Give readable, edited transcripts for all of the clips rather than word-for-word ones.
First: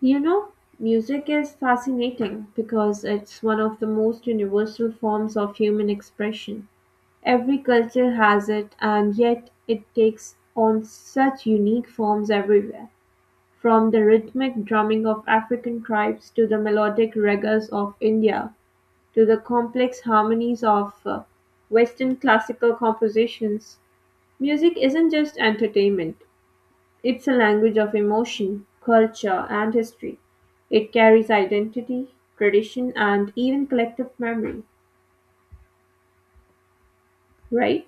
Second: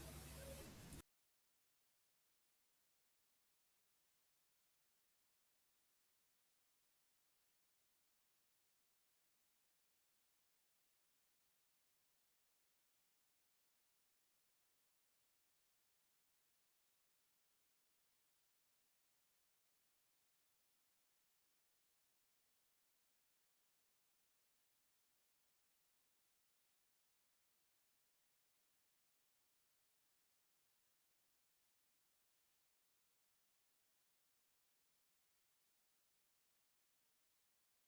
You know, music is fascinating because it's one of the most universal forms of human expression. Every culture has it, and yet it takes on such unique forms everywhere, from the rhythmic drumming of African tribes to the melodic ragas of India to the complex harmonies of Western classical compositions. Music isn't just entertainment, it's a language of emotion, culture, and history. It carries identity, tradition, and even collective memory, right?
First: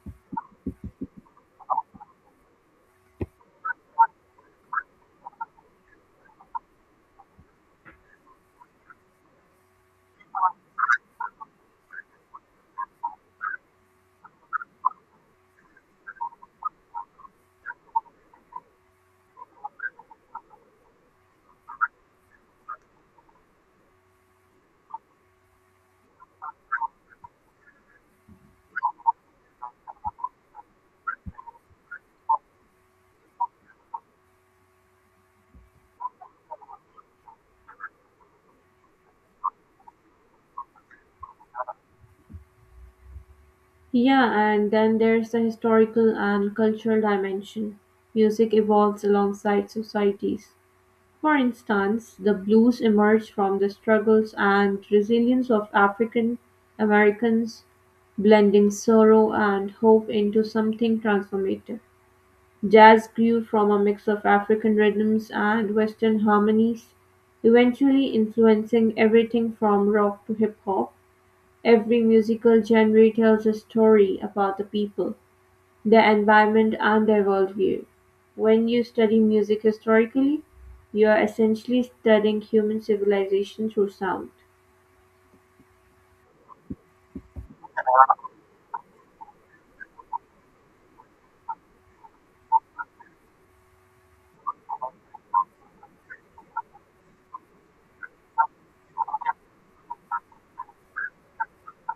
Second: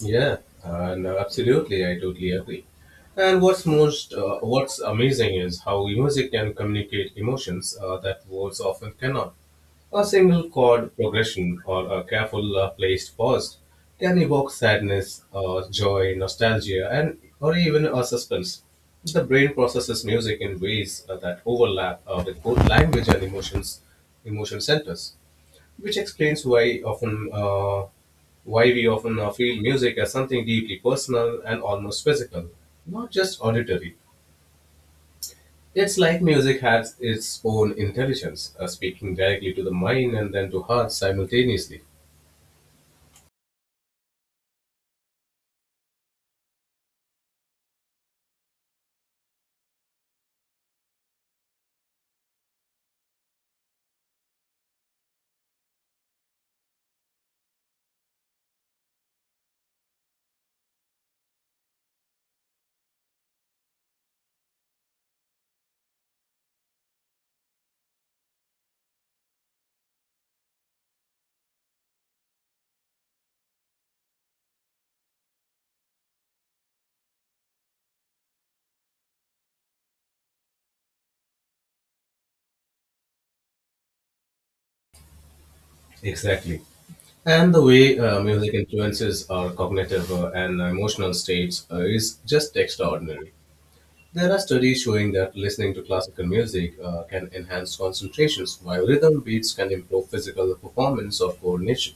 Yeah, and no, absolutely, I totally agree. And what's amazing is how music can communicate emotions that words often cannot. A single chord progression or a careful placed pause can evoke sadness, joy, nostalgia, and or even a suspense. The brain processes music in ways that overlap with both language and emotion centers, which explains why we often feel music as something deeply personal and almost physical, not just auditory. It's like music has its own intelligence, speaking directly to the mind and then to heart simultaneously. Yeah, and then there's the historical and cultural dimension. Music evolves alongside societies. For instance, the blues emerged from the struggles and resilience of African Americans, blending sorrow and hope into something transformative. Jazz grew from a mix of African rhythms and Western harmonies, eventually influencing everything from rock to hip-hop. Every musical genre tells a story about the people, their environment, and their worldview. When you study music historically, you are essentially studying human civilization through sound. Exactly. And the way music influences our cognitive and emotional states is just extraordinary. There are studies showing that listening to classical music can enhance concentrations, while rhythm beats can improve physical performance or coordination.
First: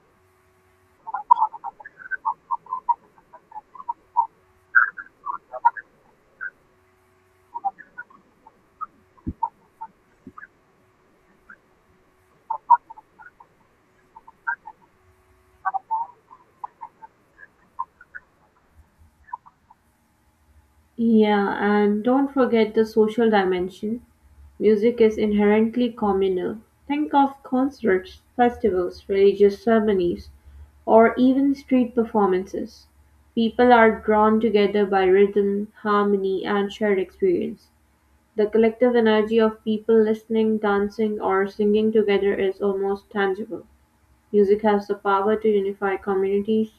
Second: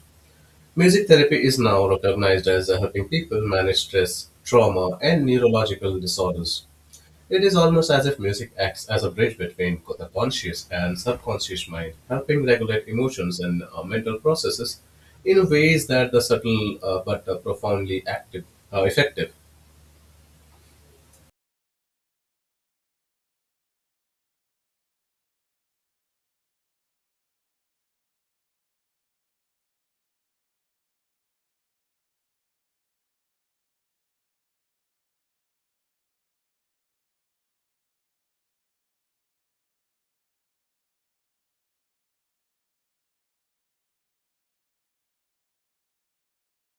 Music therapy is now recognized as helping people manage stress, trauma, and neurological disorders. It is almost as if music acts as a bridge between the conscious and subconscious mind, helping regulate emotions and mental processes in ways that are subtle but profoundly effective. Yeah, and don't forget the social dimension. Music is inherently communal; think of concerts, festivals, religious ceremonies, or even street performances; people are drawn together by rhythm, harmony, and shared experience. The collective energy of people listening, dancing, or singing together is almost tangible. Music has the power to unify communities,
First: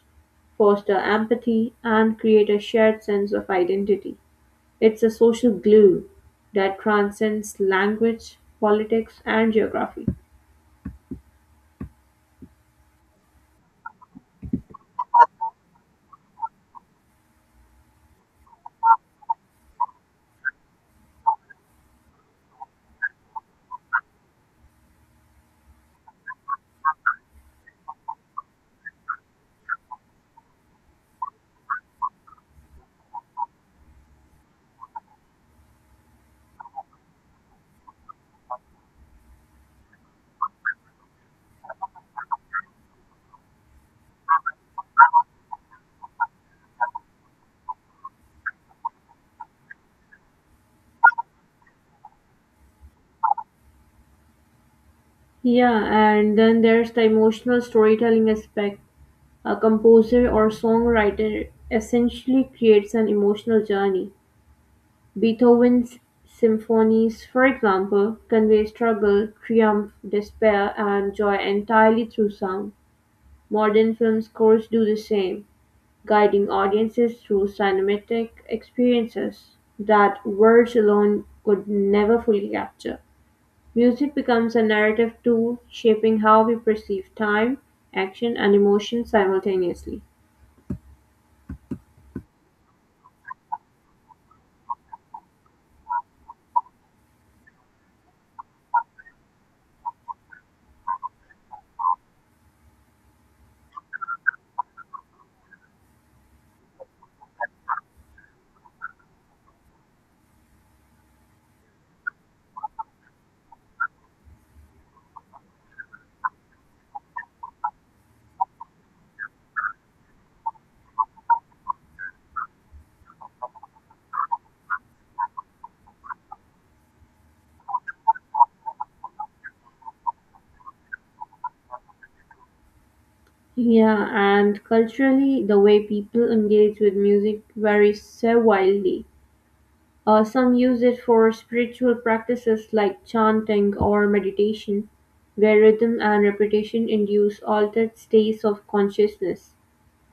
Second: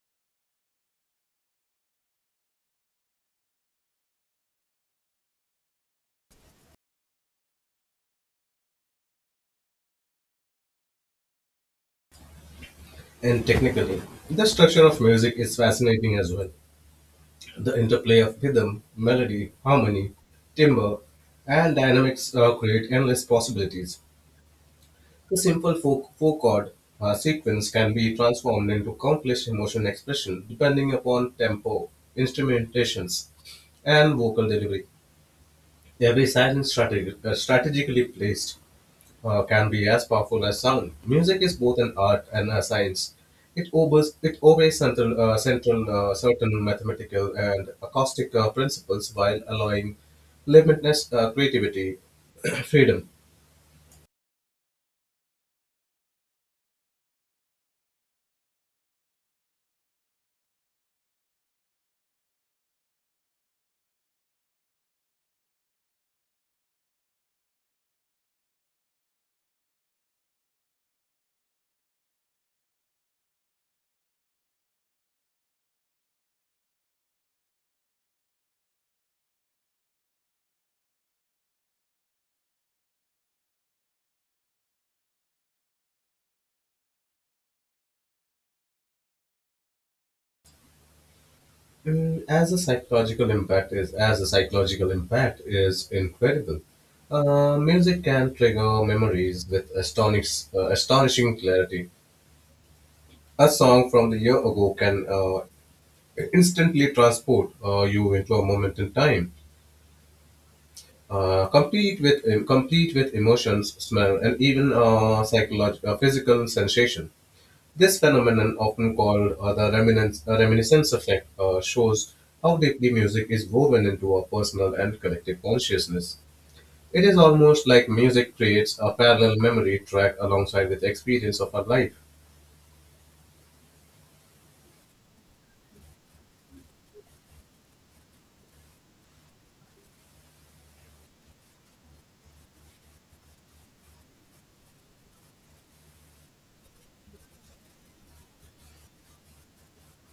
foster empathy, and create a shared sense of identity. It's a social glue that transcends language, politics, and geography. And technically, the structure of music is fascinating as well. The interplay of rhythm, melody, harmony, timbre, and dynamics create endless possibilities. A simple four, four chord sequence can be transformed into countless emotion expression depending upon tempo, instrumentations, and vocal delivery. Every silent strategically placed can be as powerful as sound. Music is both an art and a science. It obeys certain mathematical and acoustic principles while allowing limitless creativity, freedom. Yeah, and then there's the emotional storytelling aspect. A composer or songwriter essentially creates an emotional journey. Beethoven's symphonies, for example, convey struggle, triumph, despair, and joy entirely through sound. Modern film scores do the same, guiding audiences through cinematic experiences that words alone could never fully capture. Music becomes a narrative tool, shaping how we perceive time, action, and emotion simultaneously. As a psychological impact is incredible. Music can trigger memories with astonishing clarity. A song from the year ago can instantly transport you into a moment in time, complete with emotions, smell, and even psychological, physical sensation. This phenomenon, often called the reminiscence effect, shows how deeply music is woven into our personal and collective consciousness. It is almost like music creates a parallel memory track alongside with the experience of our life. Yeah, and culturally, the way people engage with music varies so wildly. Some use it for spiritual practices like chanting or meditation, where rhythm and repetition induce altered states of consciousness.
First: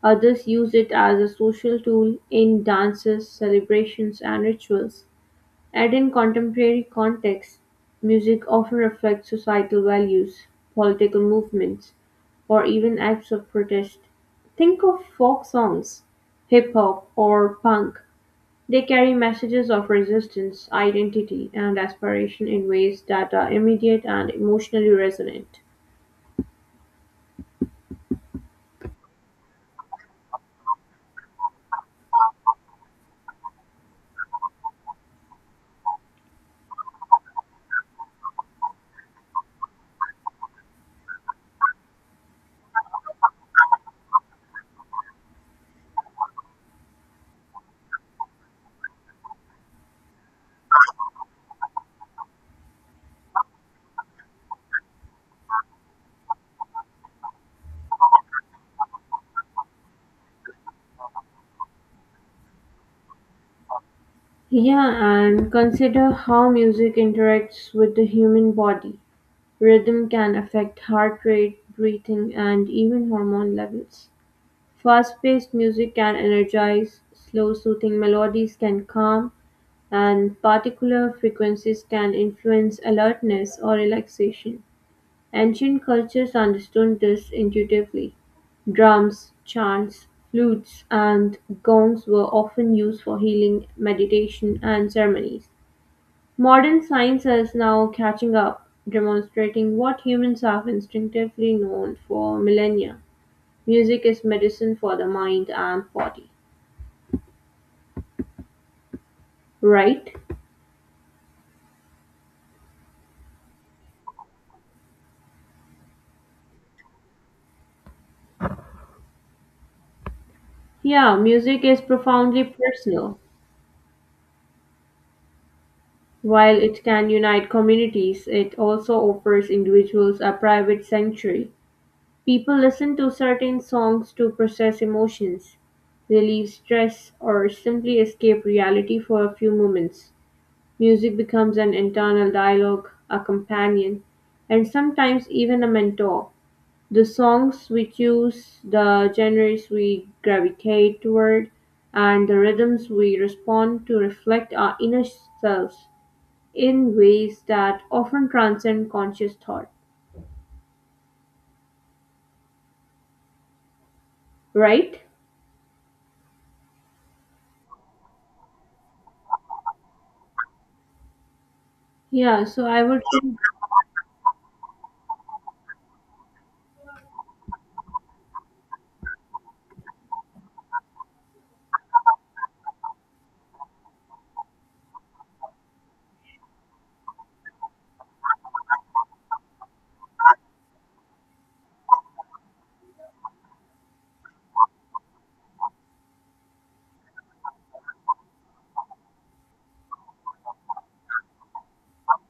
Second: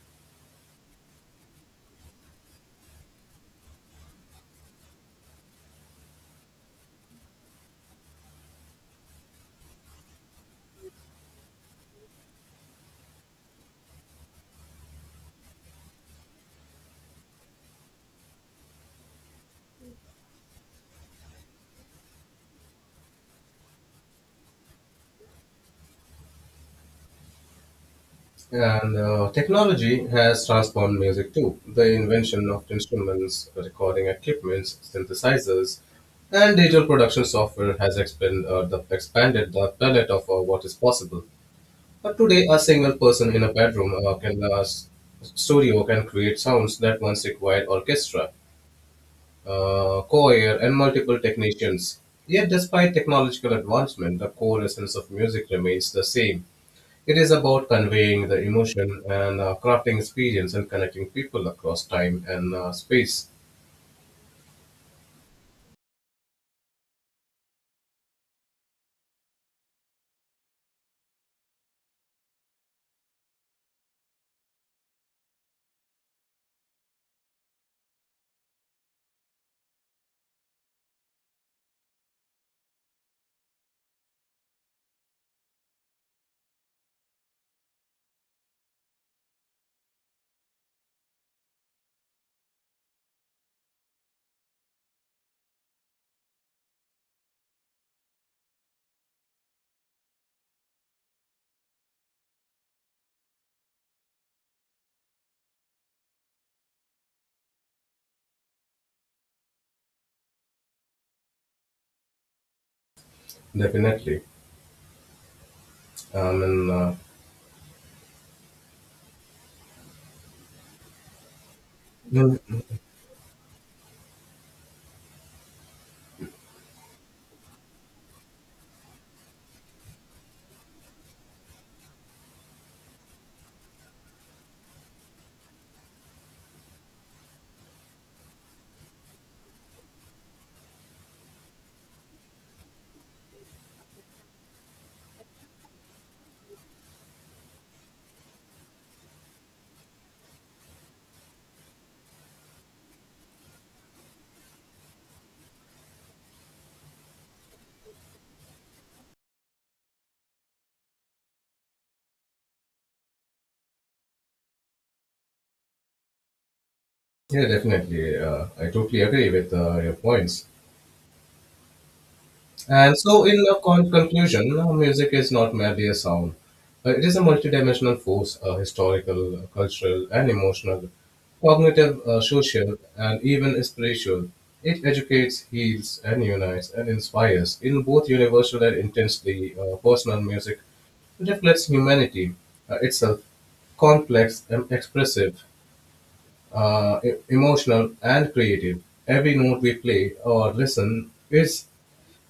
Others use it as a social tool in dances, celebrations, and rituals. And in contemporary contexts, music often reflects societal values, political movements, or even acts of protest. Think of folk songs, hip hop, or punk. They carry messages of resistance, identity, and aspiration in ways that are immediate and emotionally resonant. And technology has transformed music too. The invention of instruments, recording equipments, synthesizers, and digital production software has expanded the palette of what is possible. But today, a single person in a bedroom studio can create sounds that once required orchestra, choir, and multiple technicians. Yet, despite technological advancement, the core essence of music remains the same. It is about conveying the emotion and crafting experience and connecting people across time and space. Yeah, and consider how music interacts with the human body. Rhythm can affect heart rate, breathing, and even hormone levels. Fast paced music can energize, slow soothing melodies can calm, and particular frequencies can influence alertness or relaxation. Ancient cultures understood this intuitively. Drums, chants, flutes, and gongs were often used for healing, meditation, and ceremonies. Modern science is now catching up, demonstrating what humans have instinctively known for millennia. Music is medicine for the mind and body. Right? Definitely. Um, and, uh, Yeah, music is profoundly personal. While it can unite communities, it also offers individuals a private sanctuary. People listen to certain songs to process emotions, relieve stress, or simply escape reality for a few moments. Music becomes an internal dialogue, a companion, and sometimes even a mentor. The songs we choose, the genres we gravitate toward, and the rhythms we respond to reflect our inner selves in ways that often transcend conscious thought, right? yeah, definitely. I totally agree with your points. Yeah, so I And would. so, in a conclusion, you music is not merely a sound. It is a multidimensional force, historical, cultural, and emotional, cognitive, social, and even spiritual. It educates, heals, and unites, and inspires. In both universal and intensely personal music reflects humanity itself, complex and expressive, emotional and creative. Every note we play or listen is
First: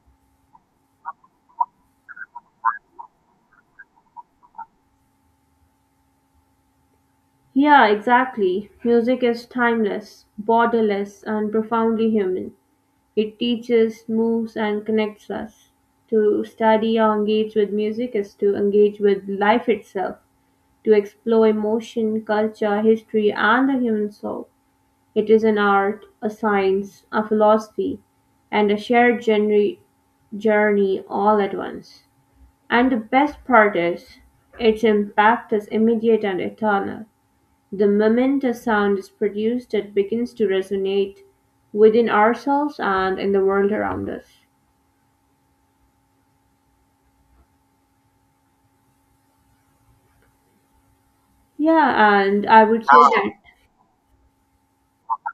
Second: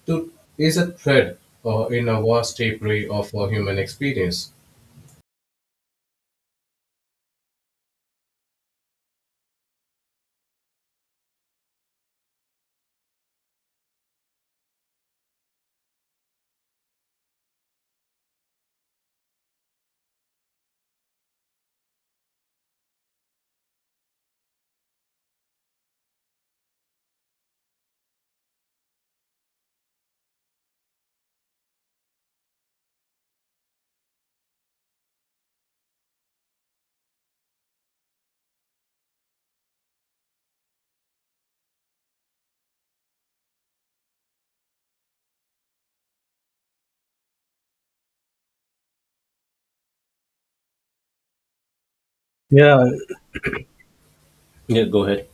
truth is a thread in a vast tapestry of our human experience. Yeah, exactly. Music is timeless, borderless, and profoundly human. It teaches, moves and connects us. To study or engage with music is to engage with life itself, to explore emotion, culture, history and the human soul. It is an art, a science, a philosophy, and a shared journey all at once. And the best part is, its impact is immediate and eternal. The moment a sound is produced, it begins to resonate within ourselves and in the world around us. Yeah, and I would Yeah, say ah, that yeah, go ahead.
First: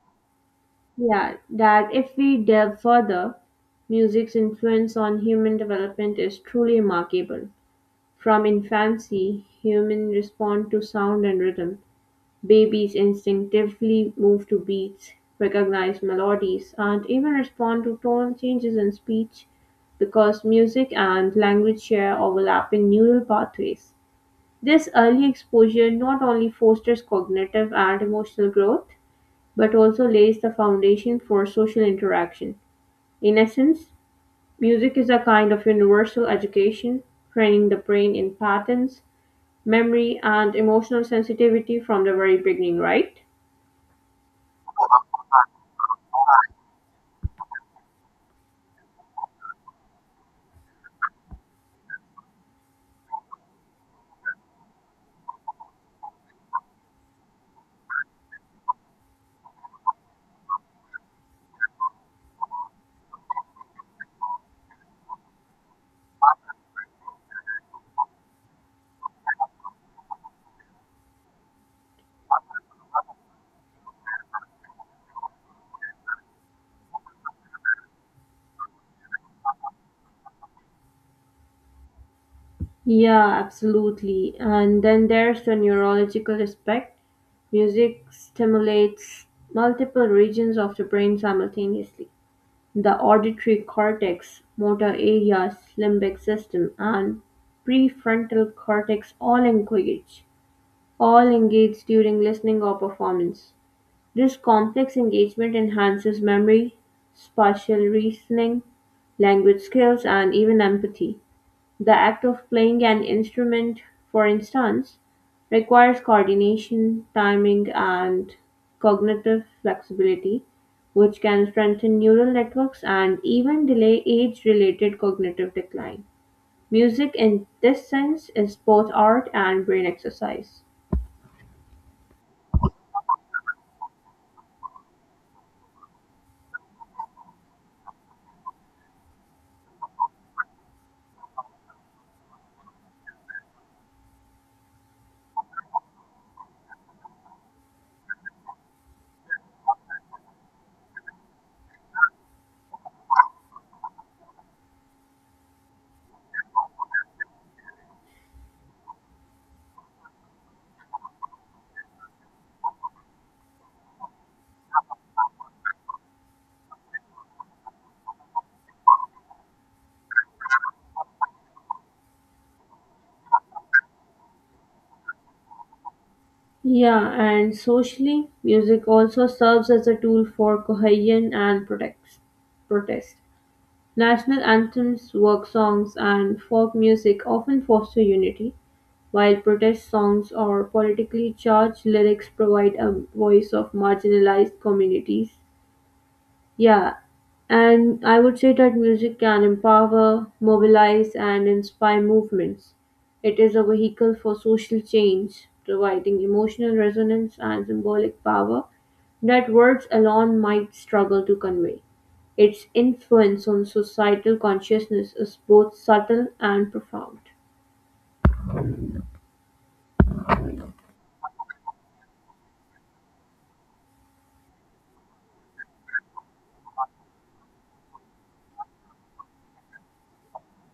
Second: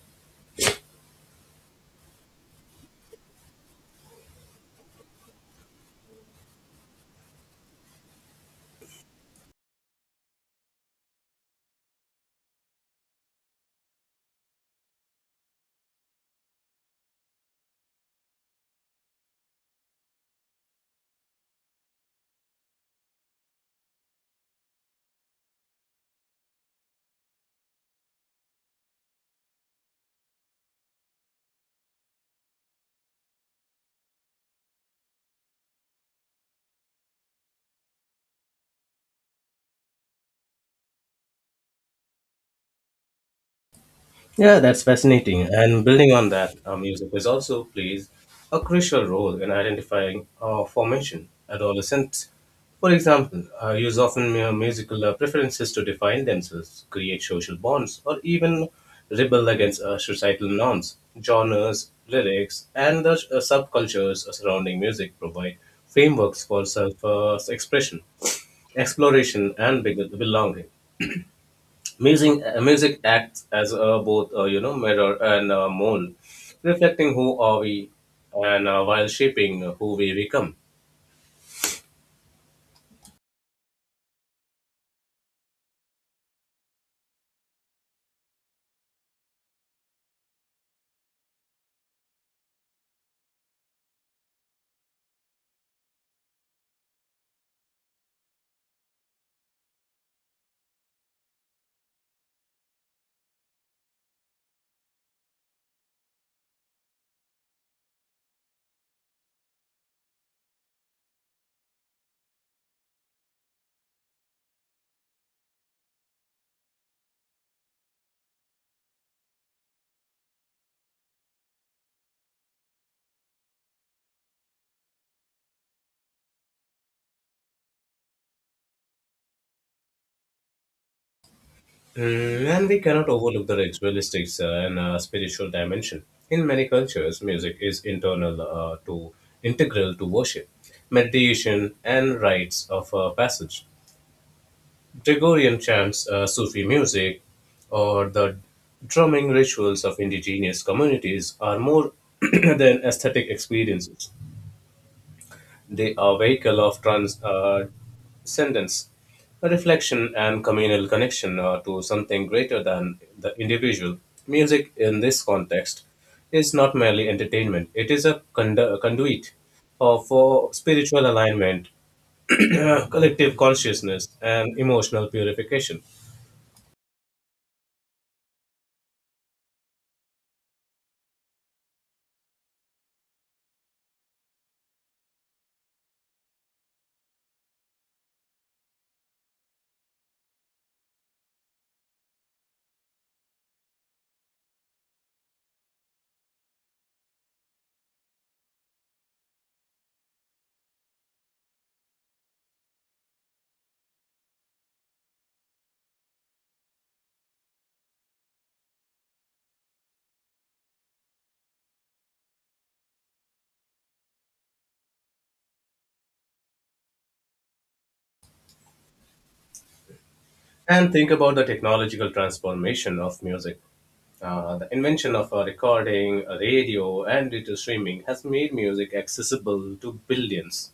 yeah, that if we delve further, music's influence on human development is truly remarkable. From infancy, humans respond to sound and rhythm. Babies instinctively move to beats, recognize melodies, and even respond to tone changes in speech because music and language share overlapping neural pathways. This early exposure not only fosters cognitive and emotional growth, but also lays the foundation for social interaction. In essence, music is a kind of universal education, training the brain in patterns, memory, and emotional sensitivity from the very beginning, right? Yeah, that's fascinating. And building on that, music is also plays a crucial role in identifying formation. Adolescents, for example, use often musical preferences to define themselves, create social bonds, or even rebel against societal norms. Genres, lyrics, and the subcultures surrounding music provide frameworks for self expression, exploration, and belonging. Music acts as both you know mirror and mold, reflecting who are we, and while shaping who we become. Yeah, absolutely. And then there's the neurological aspect. Music stimulates multiple regions of the brain simultaneously. The auditory cortex, motor areas, limbic system, and prefrontal cortex all engage during listening or performance. This complex engagement enhances memory, spatial reasoning, language skills, and even empathy. The act of playing an instrument, for instance, requires coordination, timing, and cognitive flexibility, which can strengthen neural networks and even delay age related cognitive decline. Music, in this sense, is both art and brain exercise. Mm, and we cannot overlook the ritualistic and spiritual dimension. In many cultures, music is internal to integral to worship, meditation, and rites of passage. Gregorian chants, Sufi music, or the drumming rituals of indigenous communities are more than aesthetic experiences. They are vehicle of transcendence, a reflection and communal connection to something greater than the individual. Music in this context is not merely entertainment; it is a conduit of for spiritual alignment, collective consciousness, and emotional purification. Yeah, and socially, music also serves as a tool for cohesion and protest. National anthems, work songs, and folk music often foster unity, while protest songs or politically charged lyrics provide a voice of marginalized communities. Yeah, and I would say that music can empower, mobilize, and inspire movements. It is a vehicle for social change, providing emotional resonance and symbolic power that words alone might struggle to convey. Its influence on societal consciousness is both subtle and profound. And think about the technological transformation of music. The invention of a recording, a radio, and digital streaming has made music accessible to billions,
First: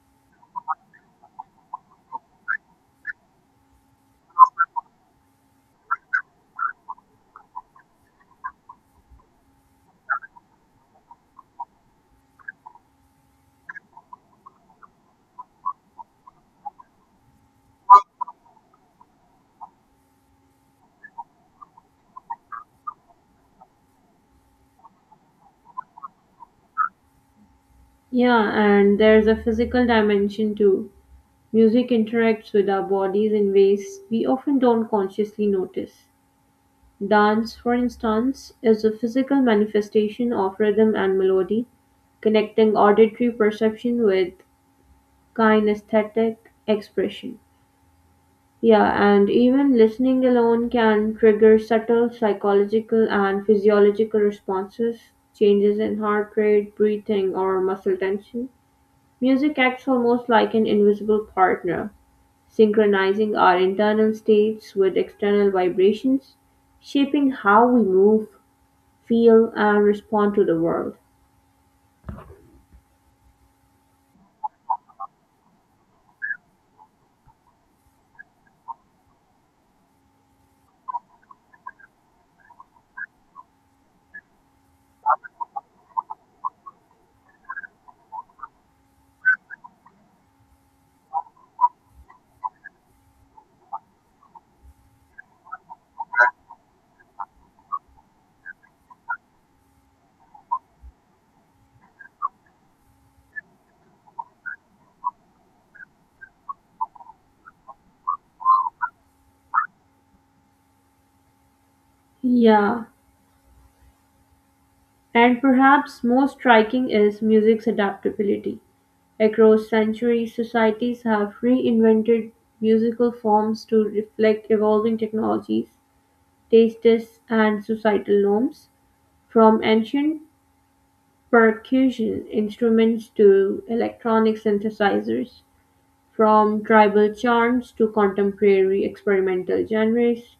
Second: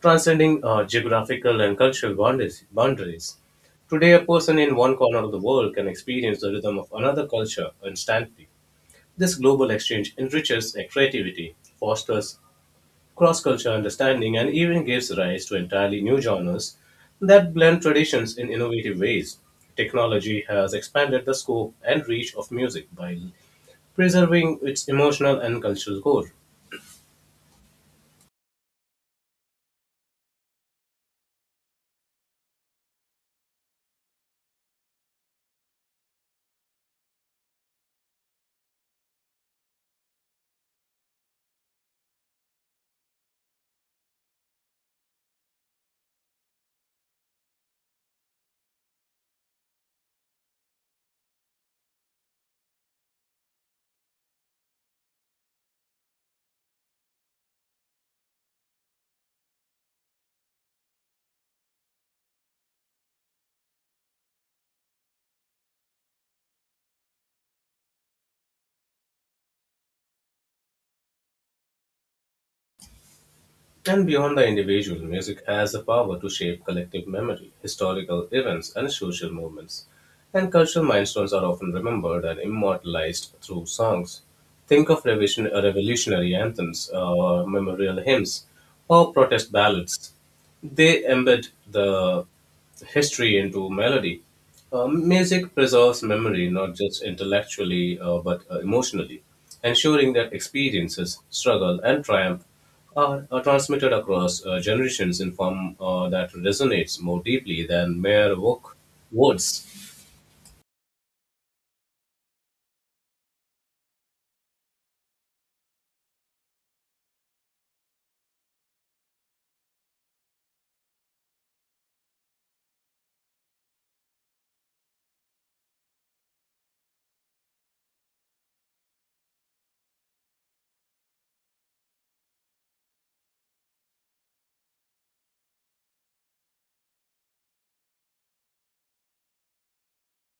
transcending geographical and cultural boundaries. Today, a person in one corner of the world can experience the rhythm of another culture instantly. This global exchange enriches creativity, fosters cross-cultural understanding and even gives rise to entirely new genres that blend traditions in innovative ways. Technology has expanded the scope and reach of music by preserving its emotional and cultural core. Yeah, and there's a physical dimension too. Music interacts with our bodies in ways we often don't consciously notice. Dance, for instance, is a physical manifestation of rhythm and melody, connecting auditory perception with kinesthetic expression. Yeah, and even listening alone can trigger subtle psychological and physiological responses, changes in heart rate, breathing, or muscle tension. Music acts almost like an invisible partner, synchronizing our internal states with external vibrations, shaping how we move, feel and respond to the world. And beyond the individual, music has the power to shape collective memory, historical events, and social movements. And cultural milestones are often remembered and immortalized through songs. Think of revolutionary anthems, memorial hymns, or protest ballads. They embed the history into melody. Music preserves memory not just intellectually but emotionally, ensuring that experiences, struggle, and triumph are transmitted across generations in form that resonates more deeply than mere words. Yeah, and perhaps most striking is music's adaptability. Across centuries, societies have reinvented musical forms to reflect evolving technologies, tastes, and societal norms. From ancient percussion instruments to electronic synthesizers, from tribal charms to contemporary experimental genres,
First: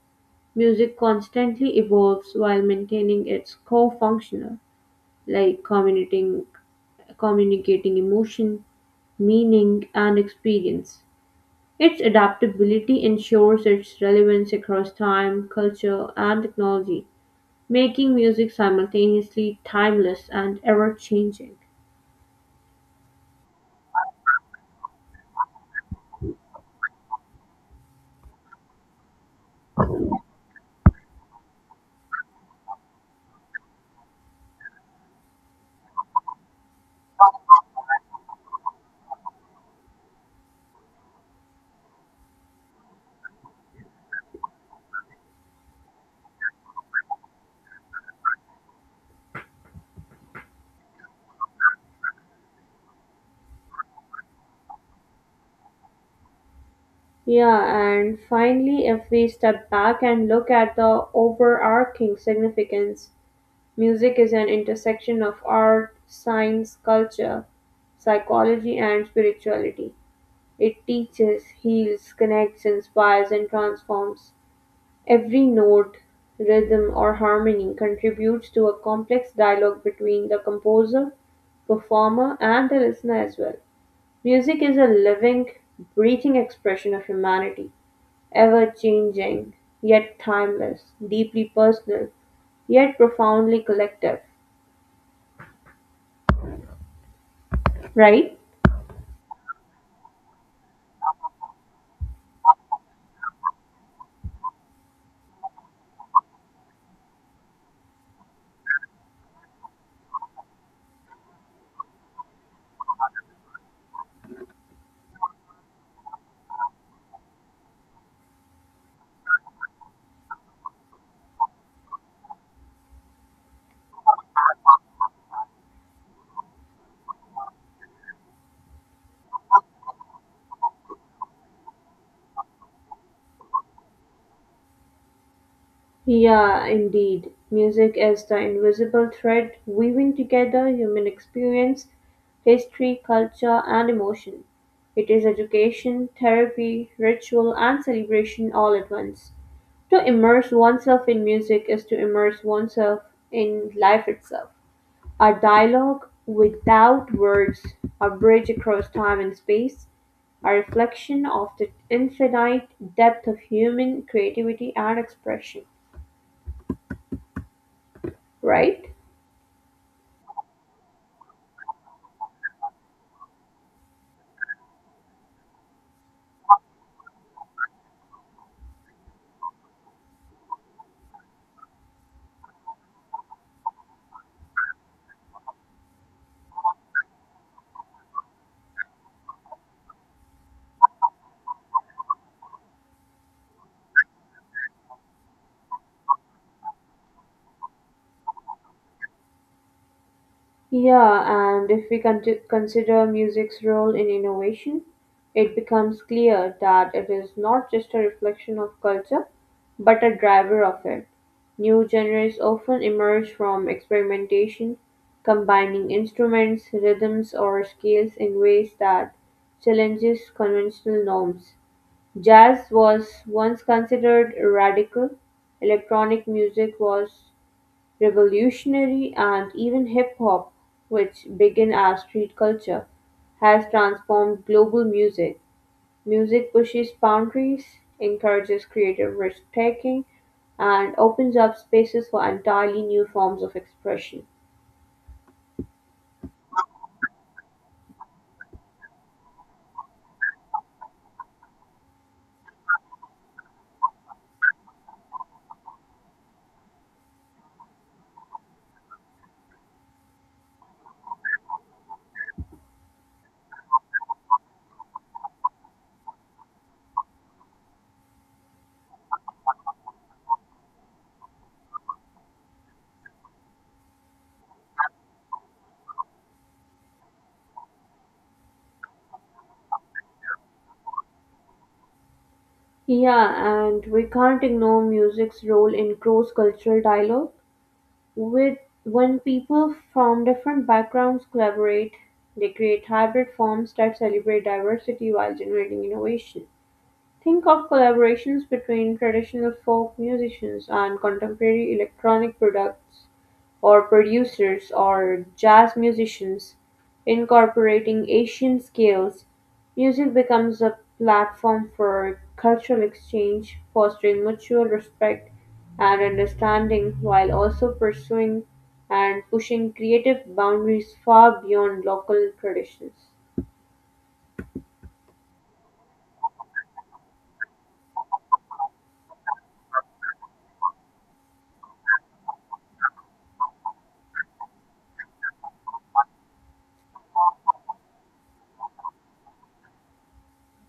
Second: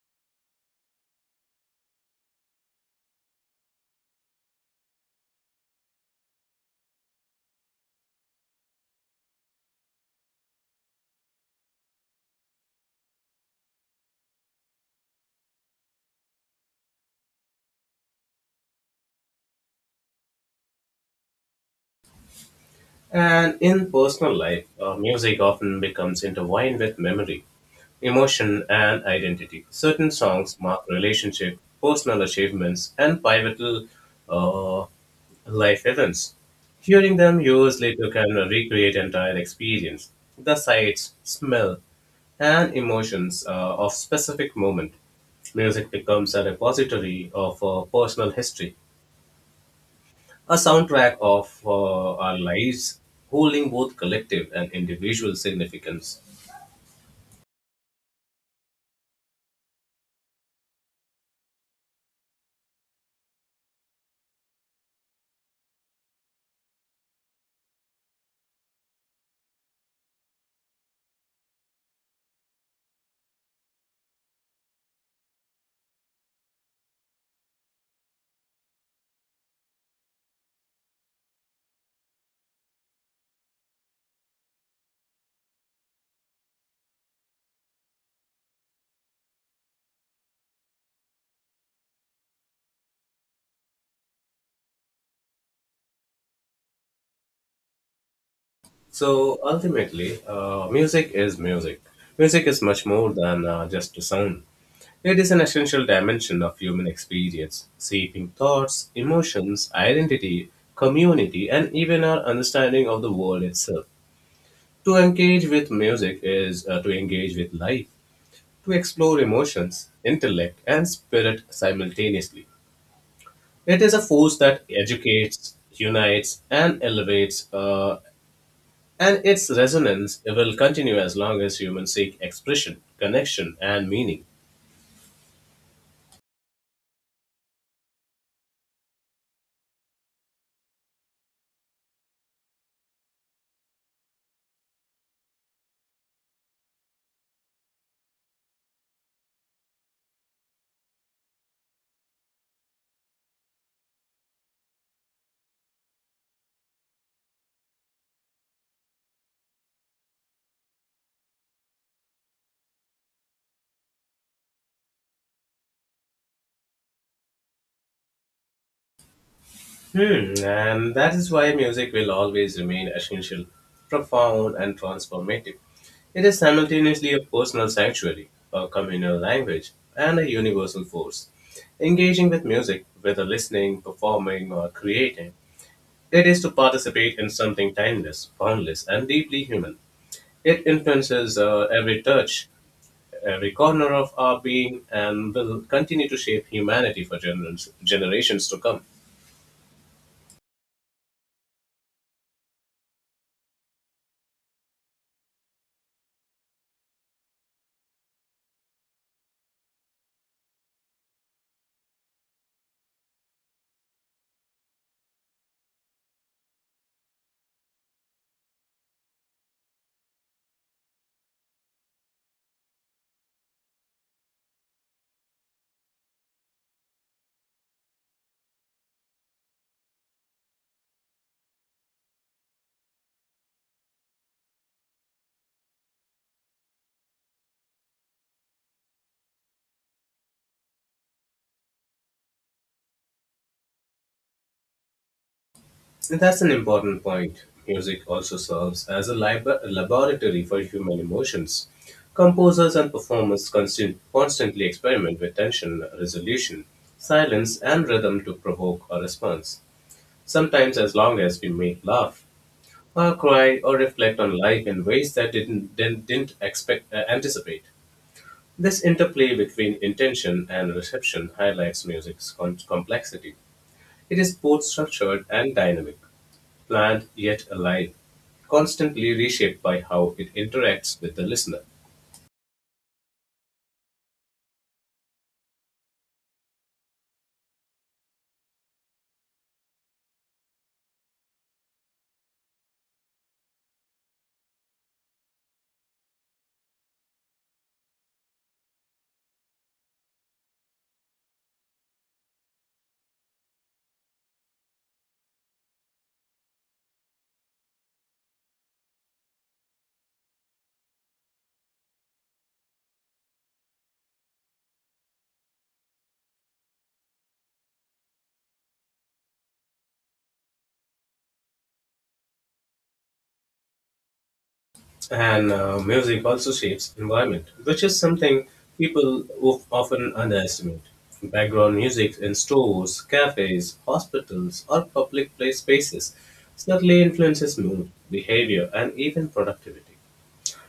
music constantly evolves while maintaining its core functional, like communicating emotion, meaning, and experience. Its adaptability ensures its relevance across time, culture, and technology, making music simultaneously timeless and ever changing. And in personal life, music often becomes intertwined with memory, emotion, and identity. Certain songs mark relationship, personal achievements, and pivotal uh, life events. Hearing them years later can recreate entire experience, the sights, smell, and emotions of specific moment. Music becomes a repository of personal history, a soundtrack of our lives, holding both collective and individual significance. Yeah, and finally, if we step back and look at the overarching significance, music is an intersection of art, science, culture, psychology, and spirituality. It teaches, heals, connects, inspires, and transforms. Every note, rhythm, or harmony contributes to a complex dialogue between the composer, performer, and the listener as well. Music is a living, breathing expression of humanity, ever changing, yet timeless, deeply personal, yet profoundly collective, right? So ultimately, music is music. Music is much more than just a sound. It is an essential dimension of human experience, shaping thoughts, emotions, identity, community, and even our understanding of the world itself. To engage with music is to engage with life, to explore emotions, intellect, and spirit simultaneously. It is a force that educates, unites, and elevates, and its resonance will continue as long as humans seek expression, connection, and meaning. Yeah, indeed. Music is the invisible thread weaving together human experience, history, culture, and emotion. It is education, therapy, ritual, and celebration all at once. To immerse oneself in music is to immerse oneself in life itself. A dialogue without words, a bridge across time and space, a reflection of the infinite depth of human creativity and expression, right? Hmm, and that is why music will always remain essential, profound, and transformative. It is simultaneously a personal sanctuary, a communal language, and a universal force. Engaging with music, whether listening, performing, or creating, it is to participate in something timeless, boundless, and deeply human. It influences every touch, every corner of our being, and will continue to shape humanity for generations to come. Yeah, and if we consider music's role in innovation, it becomes clear that it is not just a reflection of culture, but a driver of it. New genres often emerge from experimentation, combining instruments, rhythms, or scales in ways that challenges conventional norms. Jazz was once considered radical, electronic music was revolutionary, and even hip hop, which began as street culture, has transformed global music. Music pushes boundaries, encourages creative risk taking, and opens up spaces for entirely new forms of expression. And that's an important point. Music also serves as a laboratory for human emotions. Composers and performers constantly experiment with tension, resolution, silence, and rhythm to provoke a response. Sometimes, as long as we may laugh, or cry, or reflect on life in ways that didn't anticipate. This interplay between intention and reception highlights music's complexity. It is both structured and dynamic, planned yet alive, constantly reshaped by how it interacts with the listener. Yeah, and we can't ignore music's role in cross cultural dialogue. With When people from different backgrounds collaborate, they create hybrid forms that celebrate diversity while generating innovation. Think of collaborations between traditional folk musicians and contemporary electronic products or producers or jazz musicians incorporating Asian scales, music becomes a platform for cultural exchange, fostering mutual respect and understanding while also pursuing and pushing creative boundaries far beyond local traditions. And music also shapes environment, which is something people often underestimate. Background music in stores, cafes, hospitals, or public place spaces certainly influences mood, behavior, and even productivity.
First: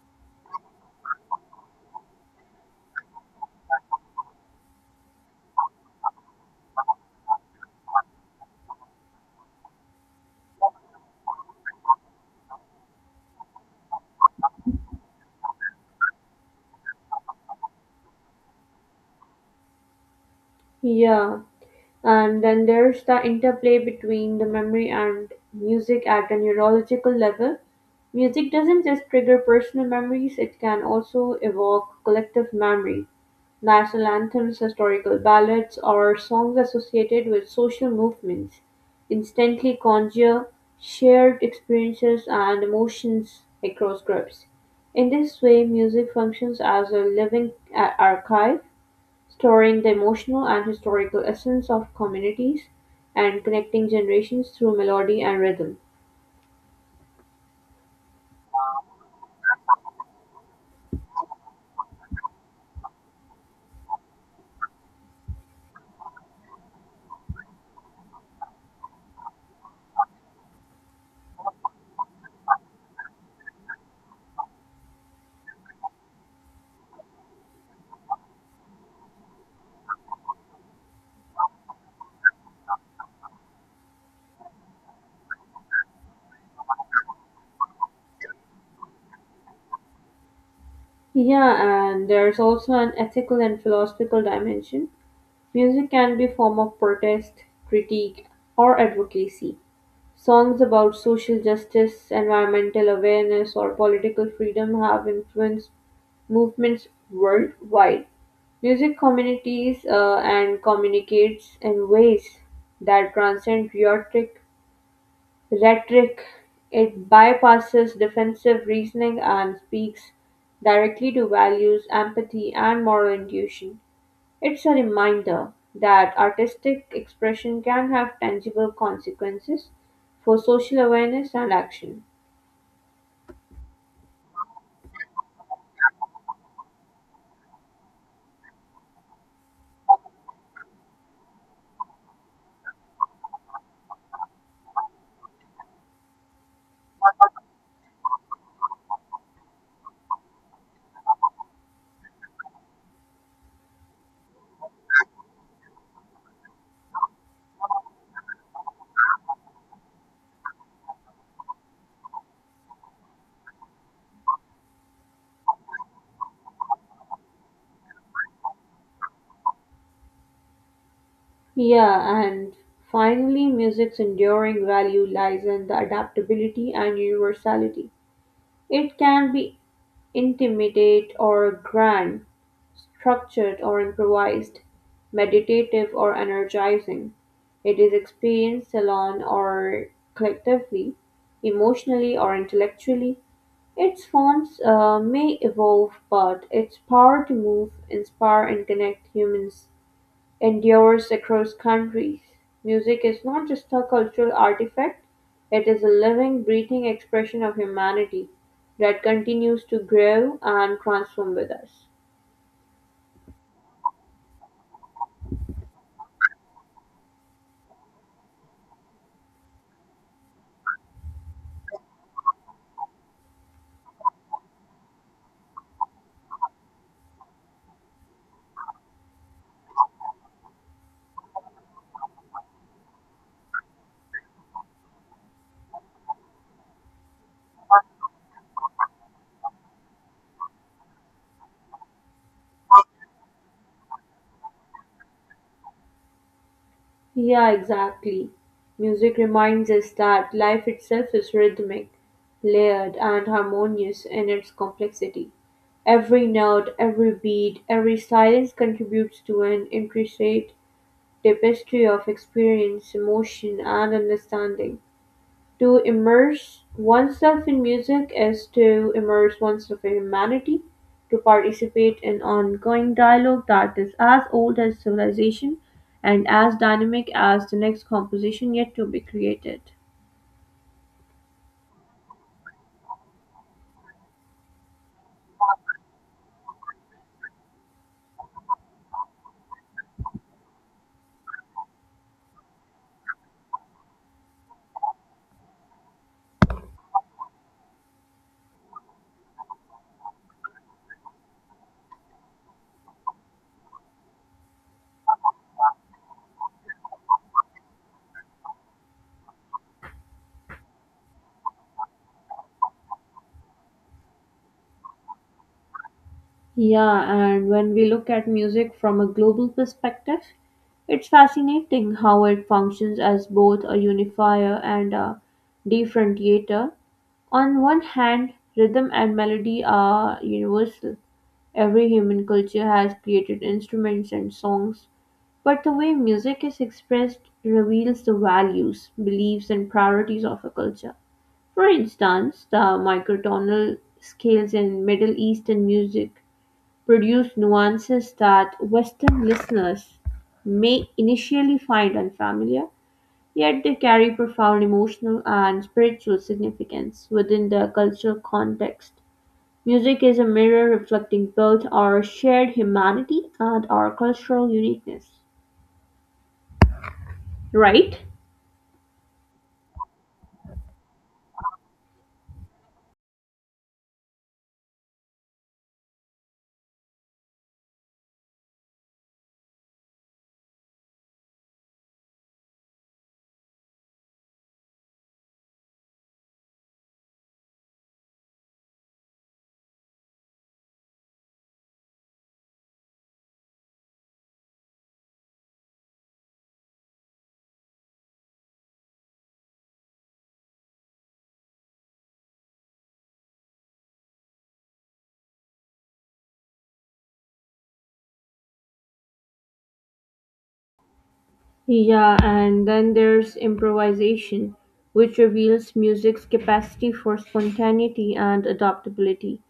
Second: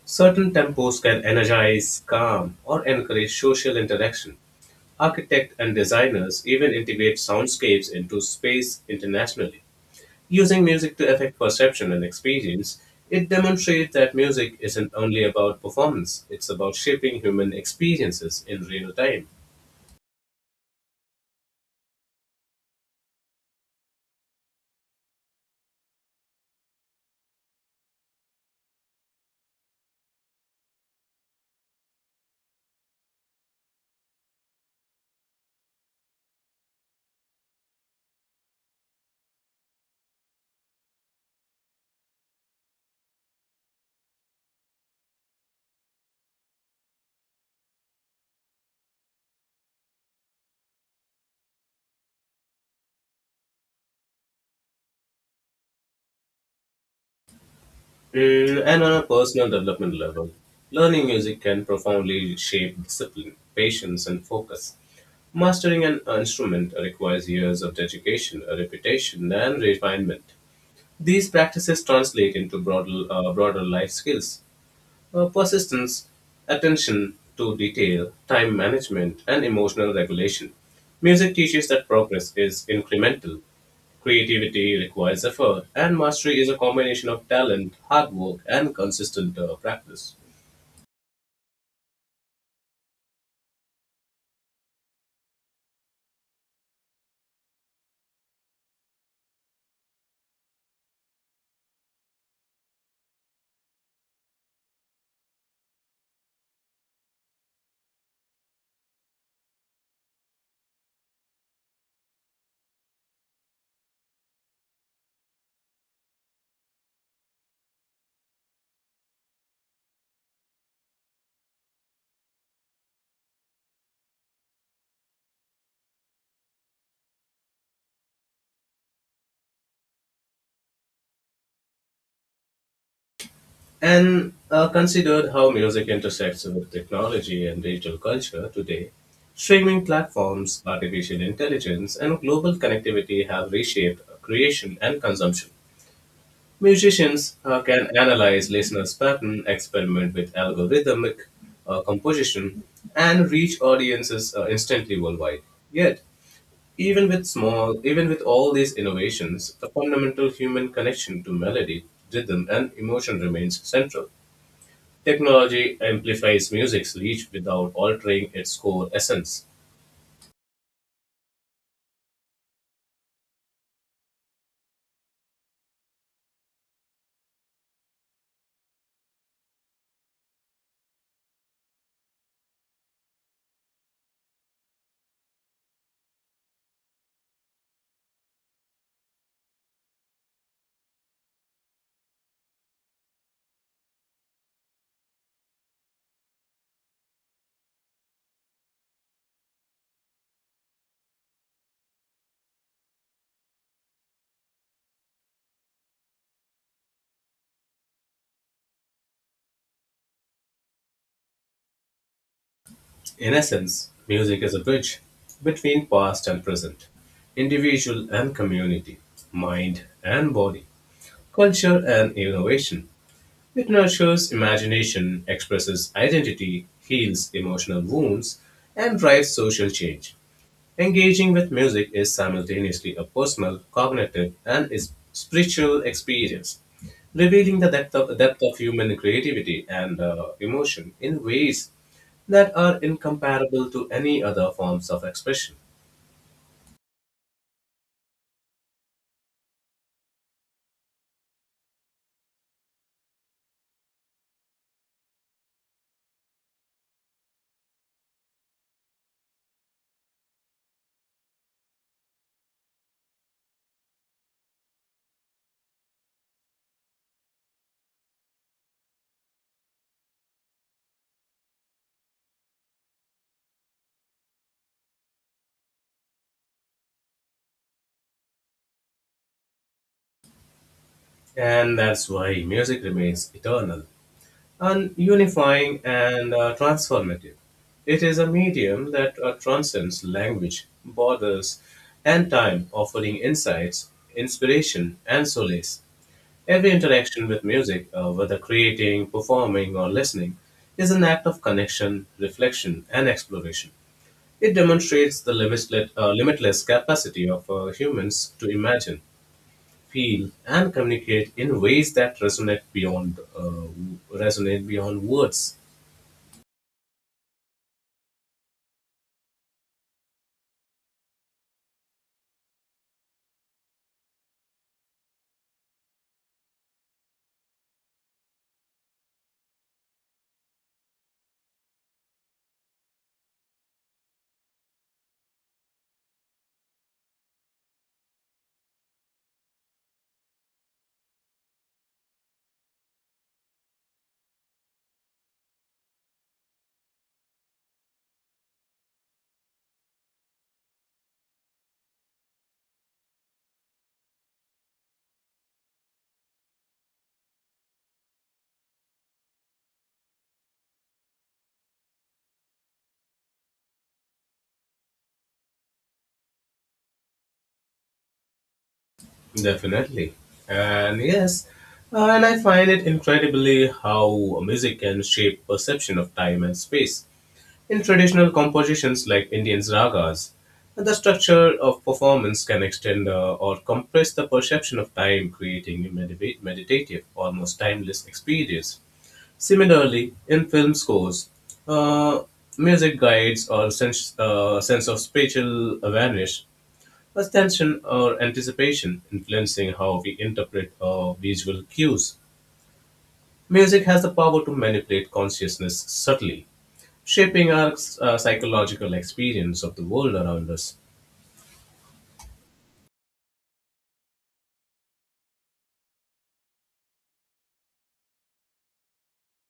Certain tempos can energize, calm, or encourage social interaction. Architects and designers even integrate soundscapes into space internationally. Using music to affect perception and experience, it demonstrates that music isn't only about performance, it's about shaping human experiences in real time. Yeah. And then there's the interplay between the memory and music at a neurological level. Music doesn't just trigger personal memories, it can also evoke collective memory. National anthems, historical ballads, or songs associated with social movements instantly conjure shared experiences and emotions across groups. In this way, music functions as a living archive, storing the emotional and historical essence of communities and connecting generations through melody and rhythm. And on a personal development level, learning music can profoundly shape discipline, patience, and focus. Mastering an instrument requires years of dedication, repetition, and refinement. These practices translate into broader life skills. Persistence, attention to detail, time management, and emotional regulation. Music teaches that progress is incremental. Creativity requires effort, and mastery is a combination of talent, hard work, and consistent practice. Yeah, and there's also an ethical and philosophical dimension. Music can be a form of protest, critique, or advocacy. Songs about social justice, environmental awareness, or political freedom have influenced movements worldwide. Music communities and communicates in ways that transcend rhetoric. It bypasses defensive reasoning and speaks directly to values, empathy, and moral intuition. It's a reminder that artistic expression can have tangible consequences for social awareness and action. And considered how music intersects with technology and digital culture today, streaming platforms, artificial intelligence, and global connectivity have reshaped creation and consumption. Musicians can analyze listeners' pattern, experiment with algorithmic composition, and reach audiences instantly worldwide. Yet, even with all these innovations, the fundamental human connection to melody, rhythm, and emotion remains central. Technology amplifies music's reach without altering its core essence. Yeah, and finally, music's enduring value lies in the adaptability and universality. It can be intimate or grand, structured or improvised, meditative or energizing, it is experienced alone or collectively, emotionally or intellectually. Its forms may evolve, but its power to move, inspire, and connect humans endures across countries. Music is not just a cultural artifact, it is a living, breathing expression of humanity that continues to grow and transform with us. In essence, music is a bridge between past and present, individual and community, mind and body. Culture and innovation. It nurtures imagination, expresses identity, heals emotional wounds, and drives social change. Engaging with music is simultaneously a personal, cognitive, and is spiritual experience, revealing the depth of human creativity and emotion in ways that are incomparable to any other forms of expression. Yeah, exactly. Music reminds us that life itself is rhythmic, layered, and harmonious in its complexity. Every note, every beat, every silence contributes to an intricate tapestry of experience, emotion, and understanding. To immerse oneself in music is to immerse oneself in humanity, to participate in ongoing dialogue that is as old as civilization and as dynamic as the next composition yet to be created. And that's why music remains eternal, and unifying and transformative. It is a medium that transcends language, borders, and time, offering insights, inspiration, and solace. Every interaction with music, whether creating, performing, or listening, is an act of connection, reflection, and exploration. It demonstrates the limitless capacity of humans to imagine, feel, and communicate in ways that resonate beyond words. Yeah, and when we look at music from a global perspective, it's fascinating how it functions as both a unifier and a differentiator. On one hand, rhythm and melody are universal. Every human culture has created instruments and songs, but the way music is expressed reveals the values, beliefs, and priorities of a culture. For instance, the microtonal scales in Middle Eastern music produce nuances that Western listeners may initially find unfamiliar, yet they carry profound emotional and spiritual significance within their cultural context. Music is a mirror reflecting both our shared humanity and our cultural uniqueness. Right? Definitely. And yes, and I find it incredibly how music can shape perception of time and space. In traditional compositions like Indian ragas, the structure of performance can extend or compress the perception of time, creating a meditative, almost timeless experience. Similarly, in film scores, uh, music guides or sense of spatial awareness, there's tension or anticipation influencing how we interpret our visual cues. Music has the power to manipulate consciousness subtly, shaping our psychological experience of the world around us. Yeah, and then there's improvisation, which reveals music's capacity for spontaneity and adaptability.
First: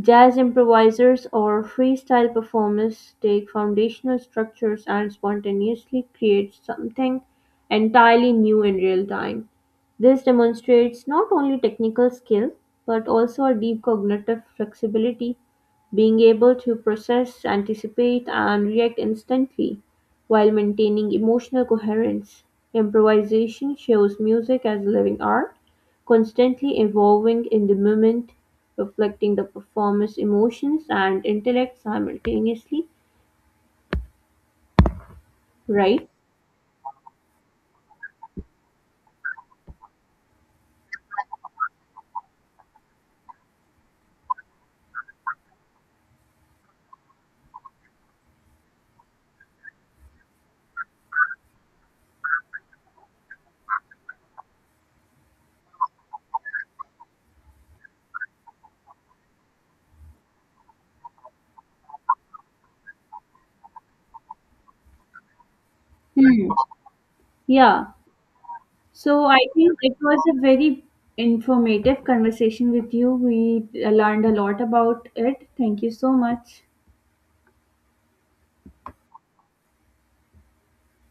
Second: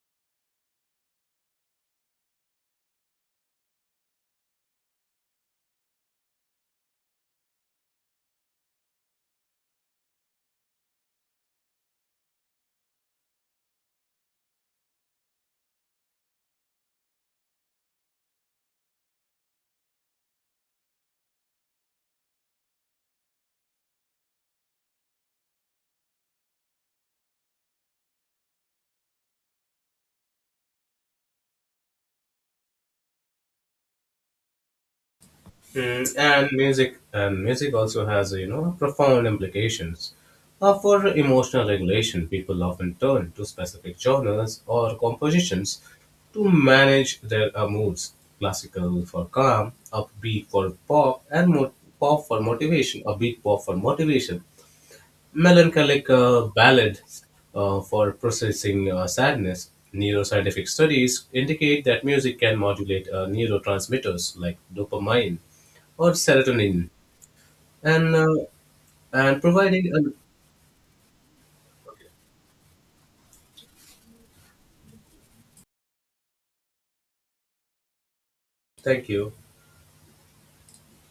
Jazz improvisers or freestyle performers take foundational structures and spontaneously create something entirely new in real time. This demonstrates not only technical skill but also a deep cognitive flexibility, being able to process, anticipate, and react instantly while maintaining emotional coherence. Improvisation shows music as living art, constantly evolving in the moment reflecting the performer's emotions and intellect simultaneously, Mm, right? and music also has you know profound implications for emotional regulation. People often turn to specific genres or compositions to manage their moods: classical for calm, upbeat for pop and mo- pop for motivation upbeat pop for motivation, melancholic ballad for processing sadness. Neuroscientific studies indicate that music can modulate neurotransmitters like dopamine or Hmm. serotonin, Yeah. and So I think providing it a was a very informative conversation with you. We learned a lot about it. Thank you so much. thank you.